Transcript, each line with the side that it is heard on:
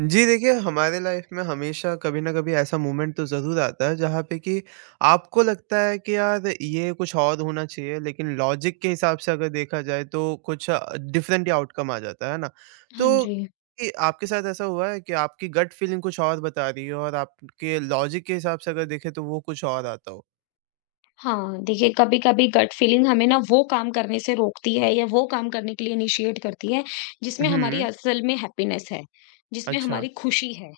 right: जी देखिए, हमारे लाइफ में हमेशा कभी न कभी ऐसा मोमेंट तो ज़रूर आता है जहाँ पे कि आपको लगता है कि यार ये कुछ और होना चाहिए लेकिन लॉजिक के हिसाब से अगर देखा जाए तो कुछ डिफरेंट ही आउटकम आ जाता है ना?
left: हाँ
right: तो
left: जी।
right: कि आपके साथ ऐसा हुआ है कि आपकी गट फीलिंग कुछ और बता रही हो और आपके लॉजिक के हिसाब से अगर देखें तो वो कुछ और आता हो?
left: हाँ, देखिए कभी-कभी गट फीलिंग हमें ना वो काम करने से रोकती है या वो काम करने के लिए इनिशिएट करती है, जिसमें हमारी
right: हुँ।
left: असल में हैप्पीनेस है, जिसमें
right: अच्छा।
left: हमारी खुशी है।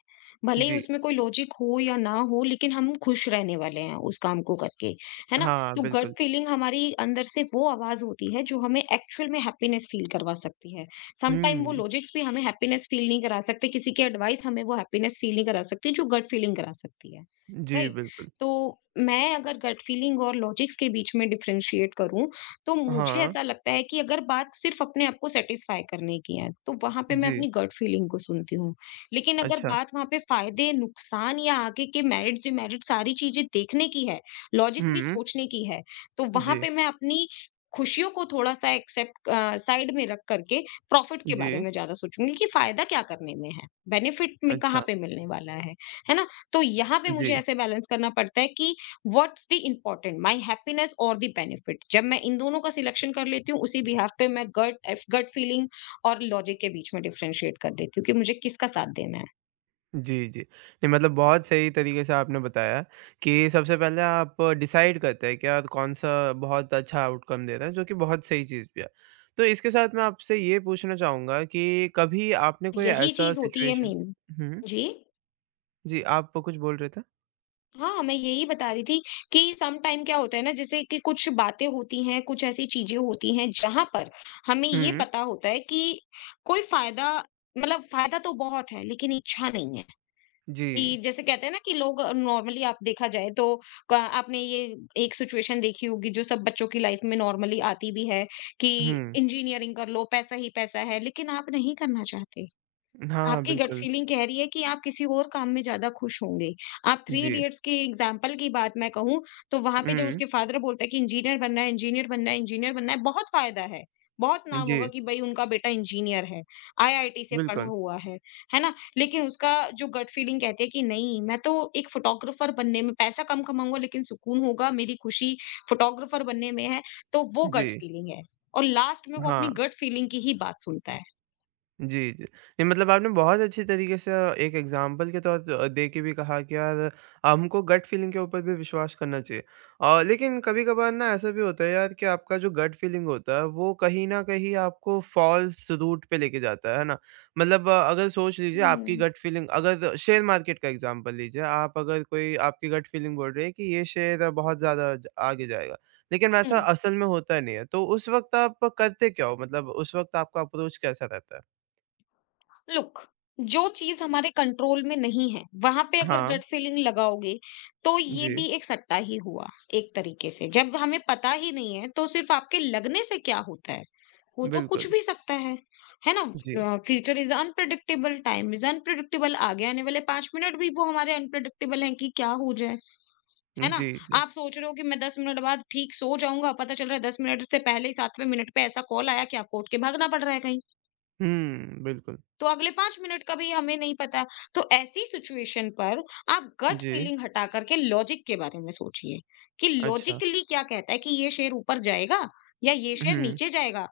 left: भले ही
right: जी।
left: उसमें कोई लॉजिक हो या ना हो लेकिन हम खुश रहने वाले हैं उस काम को करके, है ना?
right: हाँ,
left: तो गट
right: बिल्कुल।
left: फीलिंग हमारी अंदर से वो आवाज़ होती है जो हमें एक्चुअल में हैप्पीनेस फील करवा सकती है। समटाइम वो
right: हुँ।
left: लॉजिक्स भी हमें हैप्पीनेस फील नहीं करा सकते, किसी की एडवाइस हमें वो हैप्पीनेस फील नहीं करा सकती जो गट फीलिंग करा सकती है,
right: जी,
left: राइट?
right: बिल्कुल।
left: तो मैं अगर गट फीलिंग और लॉजिक्स के बीच में डिफरेंशिएट करूँ, तो मुझे
right: हाँ।
left: ऐसा लगता है कि अगर बात सिर्फ़ अपने आप को सैटिस्फ़ाई करने की है, तो वहाँ पे मैं
right: जी।
left: अपनी गट फीलिंग को सुनती हूँ। लेकिन अगर
right: अच्छा।
left: बात वहाँ पे फ़ायदे, नुकसान या आगे के मेरिट्स, डिमेरिट्स सारी चीज़ें देखने की है, लॉजिकली
right: हुँ।
left: सोचने की है, तो वहाँ
right: जी।
left: पे मैं अपनी खुशियों को थोड़ा-सा एक्सेप्ट साइड में रख कर के प्रॉफ़िट के बारे
right: जी।
left: में ज़्यादा सोचूँगी कि फ़ायदा क्या करने में है? बेनिफ़िट में कहाँ
right: अच्छा।
left: पे मिलने वाला है? है ना? तो यहाँ पे मुझे
right: जी,
left: ऐसे बैलेंस करना पड़ता है कि what's the important my happiness और द बेनिफिट। जब मैं इन दोनों का सिलेक्शन कर लेती हूँ उसी बिहाफ पे मैं गट गट फीलिंग और लॉजिक के बीच में डिफरेंशिएट कर लेती हूँ कि मुझे किसका साथ देना है।
right: जी, जी। नहीं मतलब बहुत सही तरीके से आपने बताया कि सबसे पहले आप डिसाइड करते हैं कि यार कौन-सा बहुत अच्छा आउटकम दे रहा है, जो कि बहुत सही चीज़ भी है। तो इसके साथ मैं आपसे ये पूछना चाहूँगा कि कभी आपने कोई
left: यही
right: ऐसा
left: चीज होती है
right: सिचुएशन।
left: मेन।
right: हुँ।
left: जी।
right: जी, आप कुछ बोल रहे थे?
left: हाँ मैं यही बता रही थी कि सम टाइम क्या होता है ना जैसे कि कुछ बातें होती हैं कुछ ऐसी चीजें होती हैं जहां पर हमें ये
right: हुँ।
left: पता होता है कि कोई फायदा मतलब फायदा तो बहुत है लेकिन इच्छा नहीं है। कि
right: जी।
left: जैसे कहते हैं ना कि लोग नॉर्मली आप देखा जाए तो क- आपने ये एक सिचुएशन देखी होगी जो सब बच्चों की लाइफ में नॉर्मली आती भी है कि
right: हुँ।
left: इंजीनियरिंग कर लो पैसा ही पैसा है लेकिन आप नहीं करना चाहते।
right: हाँ,
left: आपकी गट
right: बिल्कुल।
left: फीलिंग कह रही है कि आप किसी और काम में ज़्यादा खुश होंगे। आप थ्री
right: जी।
left: इडियट्स की एग्ज़ाम्पल की बात मैं कहूँ, तो वहाँ पे जब
right: हुँ।
left: उसके फादर बोलता है कि इंजीनियर बनना है, इंजीनियर बनना है, इंजीनियर बनना है, बहुत फ़ायदा है। बहुत नाम होगा
right: जी,
left: कि भई उनका बेटा इंजीनियर है, आईआईटी से पढ़ा
right: बिल्कुल।
left: हुआ है ना? लेकिन उसका जो गट फीलिंग कहती है कि नहीं, मैं तो एक फ़ोटोग्राफ़र बनने में पैसा कम कमाऊँगा लेकिन सुकून होगा, मेरी खुशी फ़ोटोग्राफ़र बनने में है, तो वो गट
right: जी।
left: फीलिंग है। और लास्ट में वो अपनी
right: हाँ।
left: गट फीलिंग की ही बात सुनता है।
right: जी, जी। नहीं मतलब आपने बहुत अच्छी तरीके से एक एग्ज़ाम्पल के तौर दे के भी कहा कि यार हमको गट फ़ीलिंग के ऊपर भी विश्वास करना चाहिए। लेकिन कभी-कभार ना ऐसा भी होता है यार कि आपका जो गट फ़ीलिंग होता है वो कहीं न कहीं आपको फ़ॉल्स रूट पे लेके जाता है ना? मतलब अगर सोच लीजिए आपकी
left: हुँ।
right: गट फ़ीलिंग अगर शेयर मार्केट का एग्ज़ाम्पल लीजिए, आप अगर कोई आपकी गट फ़ीलिंग बोल रही है कि ये शेयर बहुत ज़्यादा ज आगे जाएगा, लेकिन वैसा
left: हुँ।
right: असल में होता नहीं है। तो उस वक़्त आप करते क्या हो? मतलब उस वक़्त आपका अप्रोच कैसा रहता है?
left: लुक, जो चीज हमारे कंट्रोल में नहीं है वहां पे अगर
right: हाँ।
left: गट फीलिंग लगाओगे तो ये
right: जी,
left: भी एक सट्टा ही हुआ एक तरीके से। जब हमें पता ही नहीं है तो सिर्फ आपके लगने से क्या होता है, हो तो कुछ
right: बिल्कुल।
left: भी सकता है ना?
right: जी,
left: future is unpredictable, time is unpredictable. आगे आने वाले पांच मिनट भी वो हमारे अनप्रडिक्टेबल हैं कि क्या हो जाए, है ना?
right: जी, जी।
left: आप सोच रहे हो कि मैं दस मिनट बाद ठीक सो जाऊंगा, पता चल रहा है दस मिनट से पहले ही सातवें मिनट पे ऐसा कॉल आया कि आपको उठ के भागना पड़ रहा है कहीं।
right: हुँ, बिल्कुल।
left: तो अगले 5 मिनट का भी हमें नहीं पता। तो ऐसी सिचुएशन पर आप गट
right: जी।
left: फीलिंग हटा कर के लॉजिक के बारे में सोचिए, कि
right: अच्छा।
left: लॉजिकली क्या कहता है कि ये शेयर ऊपर जाएगा या ये शेयर
right: हुँ।
left: नीचे जाएगा।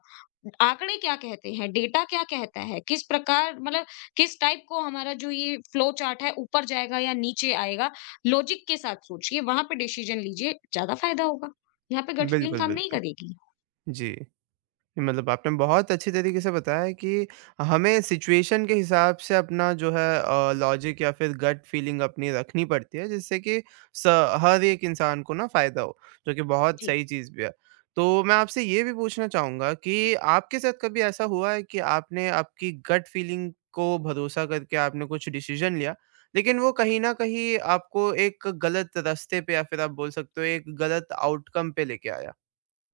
left: आंकड़े क्या कहते हैं, डेटा क्या कहता है, किस प्रकार मतलब किस टाइप को हमारा जो ये फ्लो चार्ट है ऊपर जाएगा या नीचे आएगा, लॉजिक के साथ सोचिए, वहाँ पे डिसीजन लीजिए, ज़्यादा फायदा होगा। यहाँ पे गट फीलिंग
right: बिल्कुल,
left: काम नहीं
right: बिल्कुल।
left: करेगी।
right: जी। मतलब आपने बहुत अच्छी तरीके से बताया कि हमें सिचुएशन के हिसाब से अपना जो है लॉजिक या फिर गट फीलिंग अपनी रखनी पड़ती है जिससे कि स- हर एक इंसान को ना फायदा हो, जो कि बहुत
left: जी।
right: सही चीज़ भी है। तो मैं आपसे ये भी पूछना चाहूंगा कि आपके साथ कभी ऐसा हुआ है कि आपने आपकी गट फीलिंग को भरोसा करके आपने कुछ डिसीजन लिया लेकिन वो कहीं ना कहीं आपको एक गलत रास्ते पे या फिर आप बोल सकते हो एक गलत आउटकम पे लेके आया।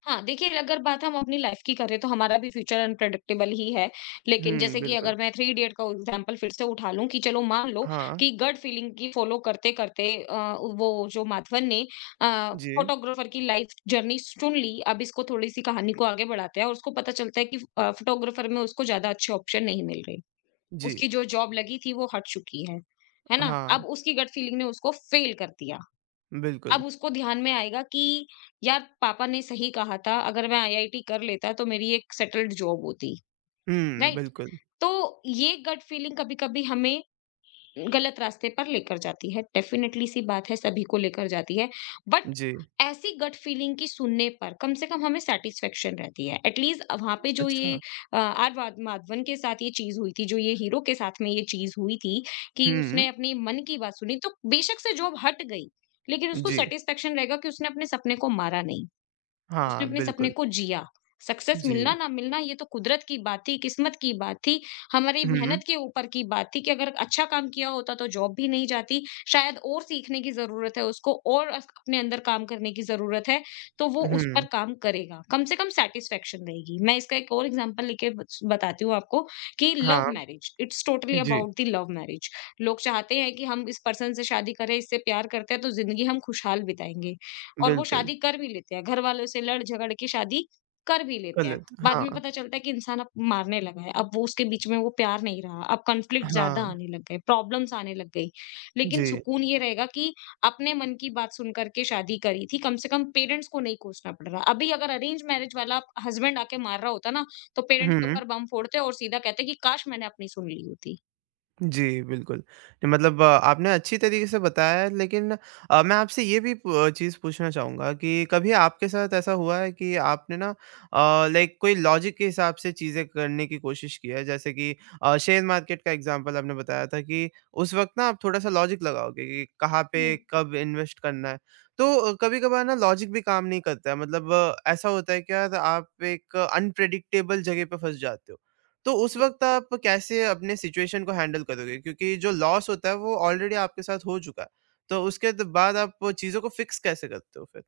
left: हाँ, देखिए अगर बात हम अपनी लाइफ की करें तो हमारा भी फ्यूचर अनप्रेडिक्टेबल ही है। लेकिन
right: हम्म,
left: जैसे कि
right: बिल्कुल।
left: अगर मैं थ्री इडियट का एग्ज़ाम्पल फिर से उठा लूँ कि चलो मान लो
right: हाँ।
left: कि गट फीलिंग की फॉलो करते-करते वो जो माधवन ने
right: जी।
left: फोटोग्राफर की लाइफ जर्नी चुन ली। अब इसको थोड़ी-सी कहानी को आगे बढ़ाते हैं और उसको पता चलता है कि फोटोग्राफर में उसको ज़्यादा अच्छे ऑप्शन नहीं मिल रहे।
right: जी,
left: उसकी जो जॉब लगी थी वो हट चुकी है। है ना?
right: हाँ,
left: अब उसकी गट फीलिंग ने उसको फ़ेल कर दिया।
right: बिल्कुल।
left: अब उसको ध्यान में आएगा कि यार पापा ने सही कहा था, अगर मैं आईआईटी कर लेता तो मेरी एक सेटल्ड जॉब होती,
right: हुँ,
left: राइट?
right: बिल्कुल।
left: तो ये गट फीलिंग कभी-कभी हमें गलत रास्ते पर लेकर जाती है। डेफ़िनेटली सी बात है सभी को लेकर जाती है। बट
right: जी।
left: ऐसी गट फीलिंग की सुनने पर कम से कम हमें सैटिस्फैक्शन रहती है। एट लीस्ट वहाँ पे जो ये
right: अच्छा।
left: आर वाध माधवन के साथ ये चीज़ हुई थी, जो ये हीरो के साथ में ये चीज़ हुई थी कि
right: हुँ।
left: उसने अपनी मन की बात सुनी तो बेशक से जॉब हट गई, लेकिन उसको
right: जी।
left: सैटिस्फैक्शन रहेगा कि उसने अपने सपने को मारा नहीं। उसने
right: हाँ,
left: अपने सपने
right: बिल्कुल।
left: को जिया। सक्सेस मिलना
right: जी।
left: ना मिलना ये तो कुदरत की बात थी, किस्मत की बात थी, हमारी
right: हुँ।
left: मेहनत के ऊपर की बात थी कि अगर अच्छा काम किया होता तो जॉब भी नहीं जाती, शायद और सीखने की ज़रूरत है उसको और अस अपने अंदर काम करने की ज़रूरत है, तो वो उस पर
right: हुँ।
left: काम करेगा। कम से कम सैटिस्फैक्शन रहेगी। मैं इसका एक और एग्ज़ाम्पल लेके बस बताती हूँ आपको कि लव
right: हाँ।
left: मैरिज, इट्स टोटली
right: जी,
left: अबाउट द लव मैरिज। लोग चाहते हैं कि हम इस पर्सन से शादी करें, इससे प्यार करते हैं तो ज़िंदगी हम खुशहाल बिताएँगे। और वो
right: बिल्कुल।
left: शादी कर भी लेते हैं, घर वालों से लड़-झगड़ के शादी कर भी लेते हैं।
right: गलत,
left: बाद में
right: हाँ।
left: पता चलता है कि इंसान अब मारने लगा है, अब वो उसके बीच में वो प्यार नहीं रहा, अब कॉन्फ्लिक्ट ज़्यादा
right: हाँ।
left: आने लग गए, प्रॉब्लम्स आने लग गई। लेकिन
right: जी।
left: सुकून ये रहेगा कि अपने मन की बात सुन कर के शादी करी थी, कम से कम पेरेंट्स को नहीं कोसना पड़ रहा। अभी अगर अरेंज मैरिज वाला हस्बैंड आके मार रहा होता ना, तो पेरेंट्स के
right: हुँ।
left: ऊपर बम फोड़ते और सीधा कहते कि काश मैंने अपनी सुन ली होती।
right: जी, बिल्कुल। नहीं, मतलब आपने अच्छी तरीके से बताया है लेकिन मैं आपसे ये भी प चीज़ पूछना चाहूँगा कि कभी आपके साथ ऐसा हुआ है कि आपने ना लाइक कोई लॉजिक के हिसाब से चीज़ें करने की कोशिश की है? जैसे कि शेयर मार्केट का एग्ज़ाम्पल आपने बताया था कि उस वक़्त ना आप थोड़ा-सा लॉजिक लगाओगे कि कहाँ पे
left: हुँ।
right: कब इन्वेस्ट करना है। तो कभी-कभार ना लॉजिक भी काम नहीं करता है, मतलब ऐसा होता है कि यार आप एक अनप्रेडिक्टेबल जगह पे फँस जाते हो। तो उस वक़्त आप कैसे अपने सिचुएशन को हैंडल करोगे? क्योंकि जो लॉस होता है वो ऑलरेडी आपके साथ हो चुका है। तो उसके त बाद आप चीज़ों को फ़िक्स कैसे करते हो फिर?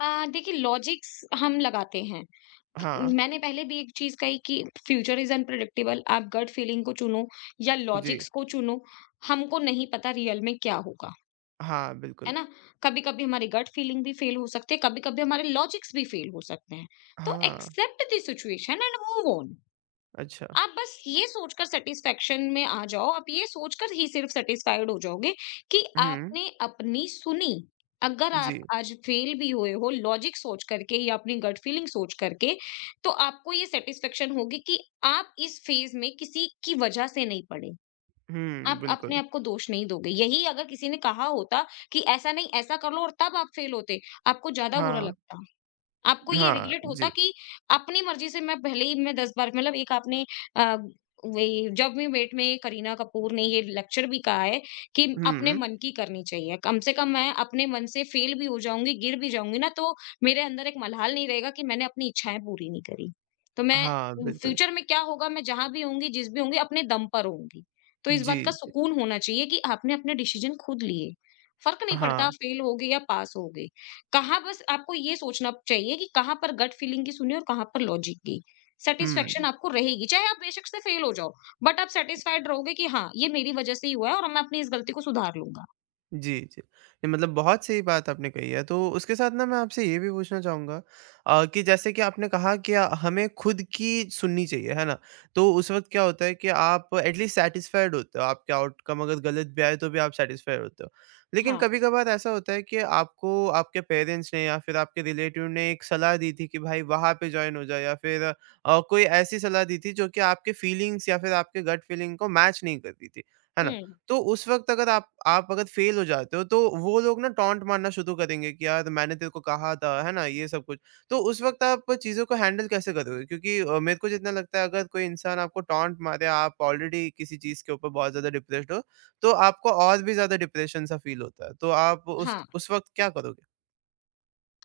left: देखिए लॉजिक्स हम लगाते हैं। कि
right: हाँ।
left: मैंने पहले भी एक चीज़ कही कि फ्यूचर इज़ अनप्रेडिक्टेबल। आप गट फीलिंग को चुनो या
right: जी।
left: लॉजिक्स को चुनो, हमको नहीं पता रियल में क्या होगा,
right: हाँ,
left: है
right: बिल्कुल।
left: ना? कभी-कभी हमारी गट फीलिंग भी फेल हो सकती है, कभी-कभी हमारे लॉजिक्स भी फेल हो सकते हैं। तो
right: हाँ।
left: Accept the situation and move on.
right: अच्छा।
left: आप बस ये सोचकर सेटिस्फैक्शन में आ जाओ, आप ये सोचकर ही सिर्फ़ सैटिस्फाइड हो जाओगे कि
right: हुँ।
left: आपने अपनी सुनी। अगर आप
right: जी।
left: आज फ़ेल भी हुए हो लॉजिक सोच करके या अपनी गट फीलिंग सोच करके, तो आपको ये सैटिस्फैक्शन होगी कि आप इस फ़ेज़ में किसी की वजह से नहीं पड़े।
right: हुँ,
left: आप अपने
right: बिल्कुल।
left: आप को दोष नहीं दोगे। यही अगर किसी ने कहा होता कि ऐसा नहीं, ऐसा कर लो और तब आप फ़ेल होते, आपको ज़्यादा बुरा
right: हाँ।
left: लगता। आपको ये
right: हाँ।
left: रिग्रेट होता
right: जी।
left: कि अपनी मर्ज़ी से मैं भले ही मैं 10 बार मतलब एक आपने अ, वही जब वी मेट में करीना कपूर ने ये लेक्चर भी कहा है कि अपने
right: हुँ।
left: मन की करनी चाहिए। कम से कम मैं अपने मन से फ़ेल भी हो जाऊँगी, गिर भी जाऊँगी ना तो मेरे अंदर एक मलाल नहीं रहेगा कि मैंने अपनी इच्छाएँ पूरी नहीं करी। तो मैं
right: हाँ, बिल्कुल।
left: फ्यूचर में क्या होगा मैं जहाँ भी होंगी, जिस भी होंगी अपने दम पर होंगी। तो इस
right: जी,
left: बात का
right: जी।
left: सुकून होना चाहिए कि आपने अपने डिसीज़न खुद लिए। फ़र्क नहीं
right: हाँ।
left: पड़ता फ़ेल हो गए या पास हो गए। कहाँ बस आपको ये सोचना चाहिए कि कहाँ पर गट फीलिंग की सुनी और कहाँ पर लॉजिक की। सैटिस्फैक्शन
right: हुँ।
left: आपको रहेगी, चाहे आप बेशक से फेल हो जाओ, बट आप सैटिस्फाइड रहोगे कि हाँ, ये मेरी वजह से ही हुआ है और मैं अपनी इस गलती को सुधार लूँगा।
right: जी, जी। नहीं मतलब बहुत सही बात आपने कही है, तो उसके साथ ना मैं आपसे ये भी पूछना चाहूँगा कि जैसे कि आपने कहा कि हमें खुद की सुननी चाहिए, है ना? तो उस वक़्त क्या होता है कि आप एटलीस्ट सैटिस्फाइड होते हो, आपके आउटकम अगर गलत भी आए तो भी आप सैटिस्फाइड होते हो। लेकिन
left: हाँ।
right: कभी-कभार ऐसा होता है कि आपको आपके पेरेंट्स ने या फिर आपके रिलेटिव ने एक सलाह दी थी कि भाई वहाँ पे जॉइन हो जाओ या फिर कोई ऐसी सलाह दी थी जो कि आपके फीलिंग्स या फिर आपके गट फीलिंग को मैच नहीं करती थी, है ना?
left: हुँ।
right: तो उस वक़्त अगर आप अगर फ़ेल हो जाते हो, तो वो लोग ना टॉन्ट मारना शुरू करेंगे कि यार मैंने तेरे को कहा था, है ना? ये सब कुछ। तो उस वक़्त आप चीज़ों को हैंडल कैसे करोगे? क्योंकि मेरे को जितना लगता है अगर कोई इंसान आपको टॉन्ट मारे, आप ऑलरेडी किसी चीज़ के ऊपर बहुत ज़्यादा डिप्रेस्ड हो, तो आपको और भी ज़्यादा डिप्रेशन सा फ़ील होता है। तो आप उस
left: हाँ,
right: उस वक़्त क्या करोगे?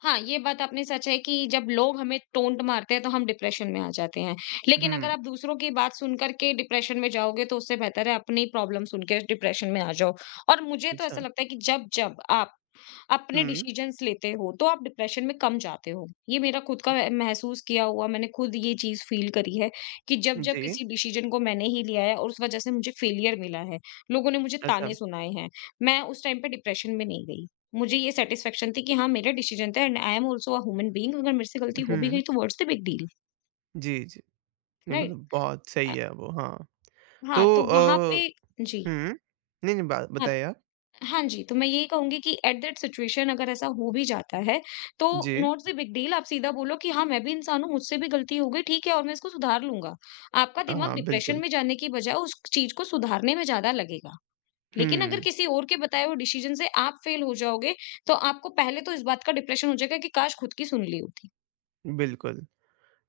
left: हाँ, ये बात आपने सच है कि जब लोग हमें टोंट मारते हैं तो हम डिप्रेशन में आ जाते हैं। लेकिन अगर
right: हुँ।
left: आप दूसरों की बात सुनकर के डिप्रेशन में जाओगे तो उससे बेहतर है अपनी प्रॉब्लम सुन के डिप्रेशन में आ जाओ। और मुझे तो ऐसा
right: अच्छा।
left: लगता है कि जब-जब आप अपने
right: हुँ।
left: डिसीजंस लेते हो तो आप डिप्रेशन में कम जाते हो। ये मेरा खुद का महसूस किया हुआ मैंने खुद ये चीज़ फ़ील करी है कि जब-जब
right: जी।
left: किसी डिसीजन को मैंने ही लिया है और उस वज़ह से मुझे फेलियर मिला है, लोगों ने मुझे
right: अच्छा।
left: ताने सुनाए हैं, मैं उस टाइम पे डिप्रेशन में नहीं गई। मुझे ये सैटिस्फैक्शन थी कि हाँ, मेरा डिसीजन था and I am also a human being अगर मेरे से गलती हो भी
right: हुँ।
left: गई तो व्हाट्स द बिग डील,
right: जी, जी। नहीं
left: राइट?
right: मतलब बहुत सही
left: अ,
right: है वो, हाँ।
left: हाँ,
right: तो
left: तो वहाँ पे जी।
right: हुँ। नहीं, नहीं बा
left: हाँ,
right: बताइए आप।
left: हाँ जी, तो मैं यही कहूँगी कि एट दैट सिचुएशन अगर ऐसा हो भी जाता है, तो
right: जी।
left: नॉट द बिग डील आप सीधा बोलो कि हाँ, मैं भी इंसान हूँ, मुझसे भी गलती हो गई, ठीक है और मैं इसको सुधार लूँगा। आपका दिमाग
right: हाँ,
left: डिप्रेशन
right: बिल्कुल।
left: में जाने की बजाय उस चीज़ को सुधारने में ज़्यादा लगेगा। लेकिन अगर
right: हुँ,
left: किसी और के बताए हुए डिसीज़न से आप फेल हो जाओगे, तो आपको पहले तो इस बात का डिप्रेशन हो जाएगा कि काश खुद की सुन ली होती।
right: बिल्कुल।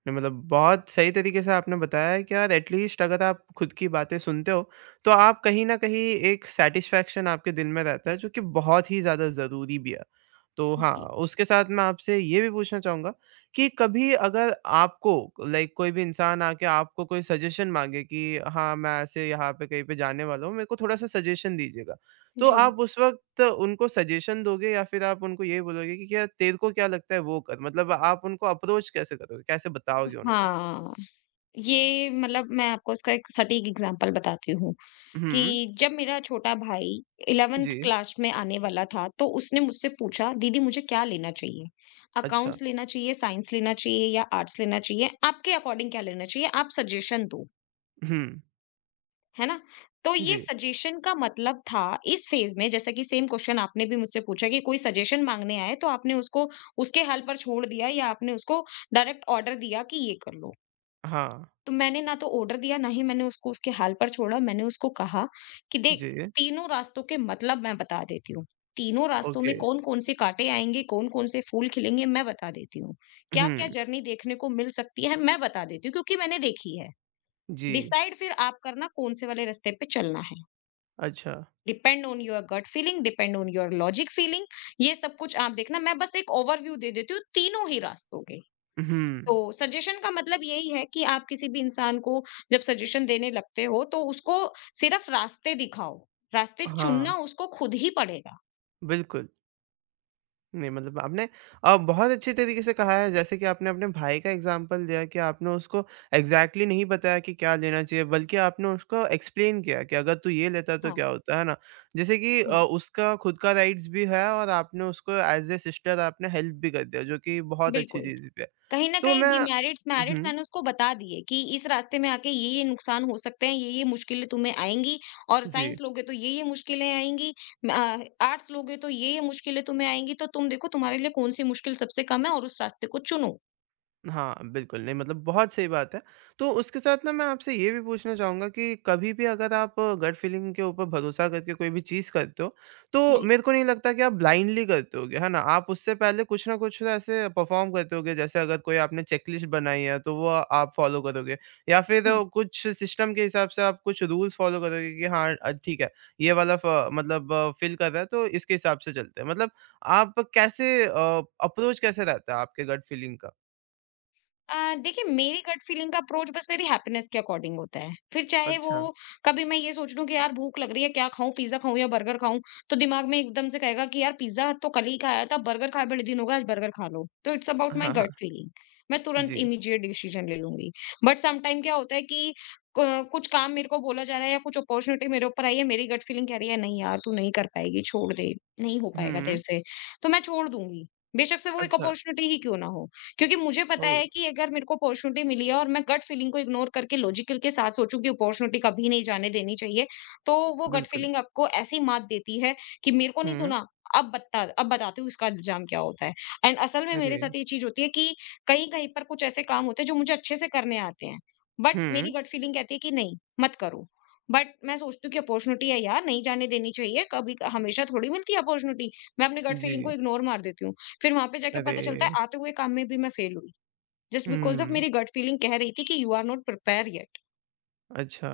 right: नहीं मतलब बहुत सही तरीके से आपने बताया है कि यार एट लीस्ट अगर आप खुद की बातें सुनते हो, तो आप कहीं न कहीं एक सैटिस्फैक्शन आपके दिल में रहता है जो कि बहुत ही ज़्यादा ज़रूरी भी है। तो हाँ,
left: जी।
right: उसके साथ मैं आपसे ये भी पूछना चाहूँगा कि कभी अगर आपको लाइक कोई भी इंसान आके आपको कोई सजेशन माँगे कि हाँ, मैं ऐसे यहाँ पे कहीं पे जाने वाला हूँ, मेरे को थोड़ा-सा सजेशन दीजिएगा। तो
left: जी।
right: आप उस वक़्त उनको सजेशन दोगे या फिर आप उनको ये बोलोगे कि क्या तेरे को क्या लगता है वो कर? मतलब आप उनको अप्रोच कैसे करोगे? कैसे बताओगे उनको?
left: हाँ, ये मतलब मैं आपको उसका एक सटीक एग्ज़ाम्पल बताती हूँ।
right: हुँ।
left: कि जब मेरा छोटा भाई 11th
right: जी।
left: क्लास में आने वाला था, तो उसने मुझसे पूछा, "दीदी मुझे क्या लेना चाहिए?
right: अच्छा।
left: अकाउंट्स लेना चाहिए, साइंस लेना चाहिए या आर्ट्स लेना चाहिए? आपके अकॉर्डिंग क्या लेना चाहिए? आप सजेशन दो।"
right: हुँ।
left: है ना? तो ये
right: जी।
left: सजेशन का मतलब था इस फेज़ में जैसा कि सेम क्वेश्चन आपने भी मुझसे पूछा कि कोई सजेशन माँगने आए, तो आपने उसको उसके हल पर छोड़ दिया या आपने उसको डायरेक्ट ऑर्डर दिया कि ये कर लो।
right: हाँ।
left: तो मैंने ना तो ऑर्डर दिया, ना ही मैंने उसको उसके हाल पर छोड़ा। मैंने उसको कहा कि देख
right: जी।
left: तीनों रास्तों के मतलब मैं बता देती हूँ। तीनों रास्तों में
right: ओके।
left: कौन-कौन से काँटे आएँगे, कौन-कौन से फूल खिलेंगे मैं बता देती हूँ। क्या-क्या
right: हुँ।
left: जर्नी देखने को मिल सकती है मैं बता देती हूँ क्योंकि मैंने देखी है।
right: जी।
left: डिसाइड फिर आप करना कौन से वाले रास्ते पे चलना है।
right: अच्छा।
left: Depend on your gut feeling, depend on your logic feeling ये सब कुछ आप देखना। मैं बस एक ओवरव्यू दे देती हूँ तीनों ही रास्तों के।
right: हुँ।
left: तो सजेशन का मतलब यही है कि आप किसी भी इंसान को जब सजेशन देने लगते हो तो उसको सिर्फ रास्ते दिखाओ, रास्ते
right: हाँ,
left: चुनना उसको खुद ही पड़ेगा।
right: बिल्कुल। नहीं मतलब आपने बहुत अच्छे तरीके से कहा है जैसे कि आपने अपने भाई का एग्जांपल दिया कि आपने उसको एग्जैक्टली exactly नहीं बताया कि क्या लेना चाहिए बल्कि आपने उसको एक्सप्लेन किया कि अगर तू ये लेता तो
left: हाँ,
right: क्या होता है ना, जैसे कि
left: हुँ,
right: उसका खुद का राइट्स भी है और आपने उसको एज ए सिस्टर आपने हेल्प भी कर दिया, जो कि बहुत अच्छी
left: बिल्कुल।
right: चीज़ भी है।
left: कहीं न
right: तो
left: कहीं
right: मैं।
left: Demerits merits
right: hmm.
left: मैंने उसको बता दिए कि इस रास्ते में आके ये-ये नुकसान हो सकते हैं, ये-ये मुश्किलें तुम्हें आएँगी और
right: जी।
left: साइंस लोगे तो ये-ये मुश्किलें आएँगी, म अ, आर्ट्स लोगे तो ये-ये मुश्किलें तुम्हें आएँगी, तो तुम देखो तुम्हारे लिए कौन-सी मुश्किल सबसे कम है और उस रास्ते को चुनो।
right: हाँ, बिल्कुल, नहीं मतलब बहुत सही बात है। तो उसके साथ ना मैं आपसे ये भी पूछना चाहूँगा कि कभी भी अगर आप गट फीलिंग के ऊपर भरोसा करके कोई भी चीज़ करते हो, तो
left: जी।
right: मेरे को नहीं लगता कि आप ब्लाइंडली करते होगे, है ना? आप उससे पहले कुछ ना कुछ ऐसे परफ़ॉर्म करते होगे, जैसे अगर कोई आपने चेकलिस्ट बनाई है, तो वो आप फ़ॉलो करोगे या फिर
left: हुँ।
right: कुछ सिस्टम के हिसाब से आप कुछ रूल्स फ़ॉलो करोगे कि हाँ ठीक है, ये वाला फ मतलब फ़ील कर रहा है, तो इसके हिसाब से चलते हैं। मतलब आप कैसे अप्रोच कैसे रहता है आपके गट फीलिंग का?
left: देखिए मेरी गट फीलिंग का अप्रोच बस मेरी हैप्पीनेस के अकॉर्डिंग होता है। फिर चाहे वो
right: अच्छा।
left: कभी मैं ये सोच लूँ कि यार भूख लग रही है क्या खाऊँ? पिज़्ज़ा खाऊँ या बर्गर खाऊँ? तो दिमाग में एकदम से कहेगा कि यार पिज़्ज़ा तो कल ही खाया था, बर्गर खाए बड़े दिन हो गए, आज बर्गर खा लो। तो इट्स अबाउट माय
right: हाँ। हाँ।
left: Gut feeling. मैं तुरंत
right: जी।
left: इमीडिएट डिसीजन ले लूँगी। बट समटाइम क्या होता है कि क कुछ काम मेरे को बोला जा रहा है या कुछ अपॉर्च्युनिटी मेरे ऊपर आई है, मेरी गट फीलिंग कह रही है नहीं यार तू नहीं कर पाएगी, छोड़ दे, नहीं हो पाएगा तेरे
right: हुँ।
left: से। तो मैं छोड़ दूँगी। बेशक से वो एक
right: अच्छा।
left: अपॉर्च्युनिटी ही क्यों ना हो। क्योंकि मुझे पता
right: ओह!
left: है कि अगर मेरे को अपॉर्चुनिटी मिली है और मैं गट फीलिंग को इग्नोर करके लॉजिकल के साथ सोचूं कि अपॉर्चुनिटी कभी नहीं जाने देनी चाहिए, तो वो गट
right: बिल्कुल।
left: फीलिंग आपको ऐसी मात देती है कि मेरे को नहीं
right: हुँ।
left: सुना, अब बताती हूँ इसका इल्ज़ाम क्या होता है। एंड असल में
right: अरे!
left: मेरे साथ ये चीज़ होती है कि कहीं-कहीं पर कुछ ऐसे काम होते हैं जो मुझे अच्छे से करने आते हैं, बट
right: हुँ।
left: मेरी गट फीलिंग कहती है कि नहीं, मत करो। बट मैं सोचती हूँ कि अपॉर्चुनिटी है यार, नहीं जाने देनी चाहिए, कभी हमेशा थोड़ी मिलती है अपॉर्चुनिटी। मैं अपनी गट फीलिंग को
right: जी।
left: इग्नोर मार देती हूँ। फिर वहाँ पे जाके पता चलता
right: अरे!
left: है आते हुए काम में भी मैं फेल हुई जस्ट बिकॉज ऑफ
right: हुँ।
left: मेरी गट फीलिंग कह रही थी कि you are not prepare yet.
right: अच्छा।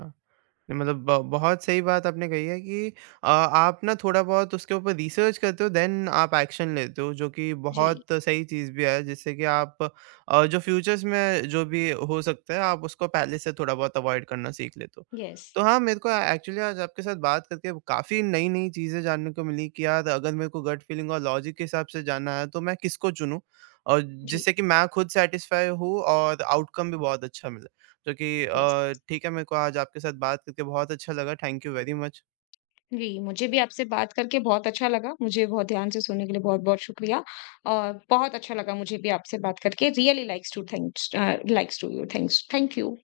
right: नहीं, मतलब ब बहुत सही बात आपने कही है कि आप ना थोड़ा-बहुत उसके ऊपर रिसर्च करते हो देन आप एक्शन लेते हो, जो कि
left: जी
right: बहुत सही चीज़ भी है जिससे कि आप जो फ्यूचर्स में जो भी हो सकता है आप उसको पहले से थोड़ा-बहुत अवॉइड करना सीख लेते हो।
left: यस
right: तो हाँ, मेरे को एक्चुअली आज आपके साथ बात करके काफ़ी नई-नई चीज़ें जानने को मिली कि यार अगर मेरे को गट फीलिंग और लॉजिक के हिसाब से जाना है तो मैं किसको चुनूँ? और
left: जी
right: जिससे कि मैं खुद सैटिस्फाई हूँ और आउटकम भी बहुत अच्छा मिले। जो कि
left: यस
right: ठीक है, मेरे को आज आपके साथ बात करके बहुत अच्छा लगा। Thank you very much.
left: जी, मुझे भी आपसे बात करके बहुत अच्छा लगा। मुझे बहुत ध्यान से सुनने के लिए बहुत बहुत शुक्रिया और बहुत अच्छा लगा मुझे भी आपसे बात करके। Really likes to thanks likes to you thanks thank you.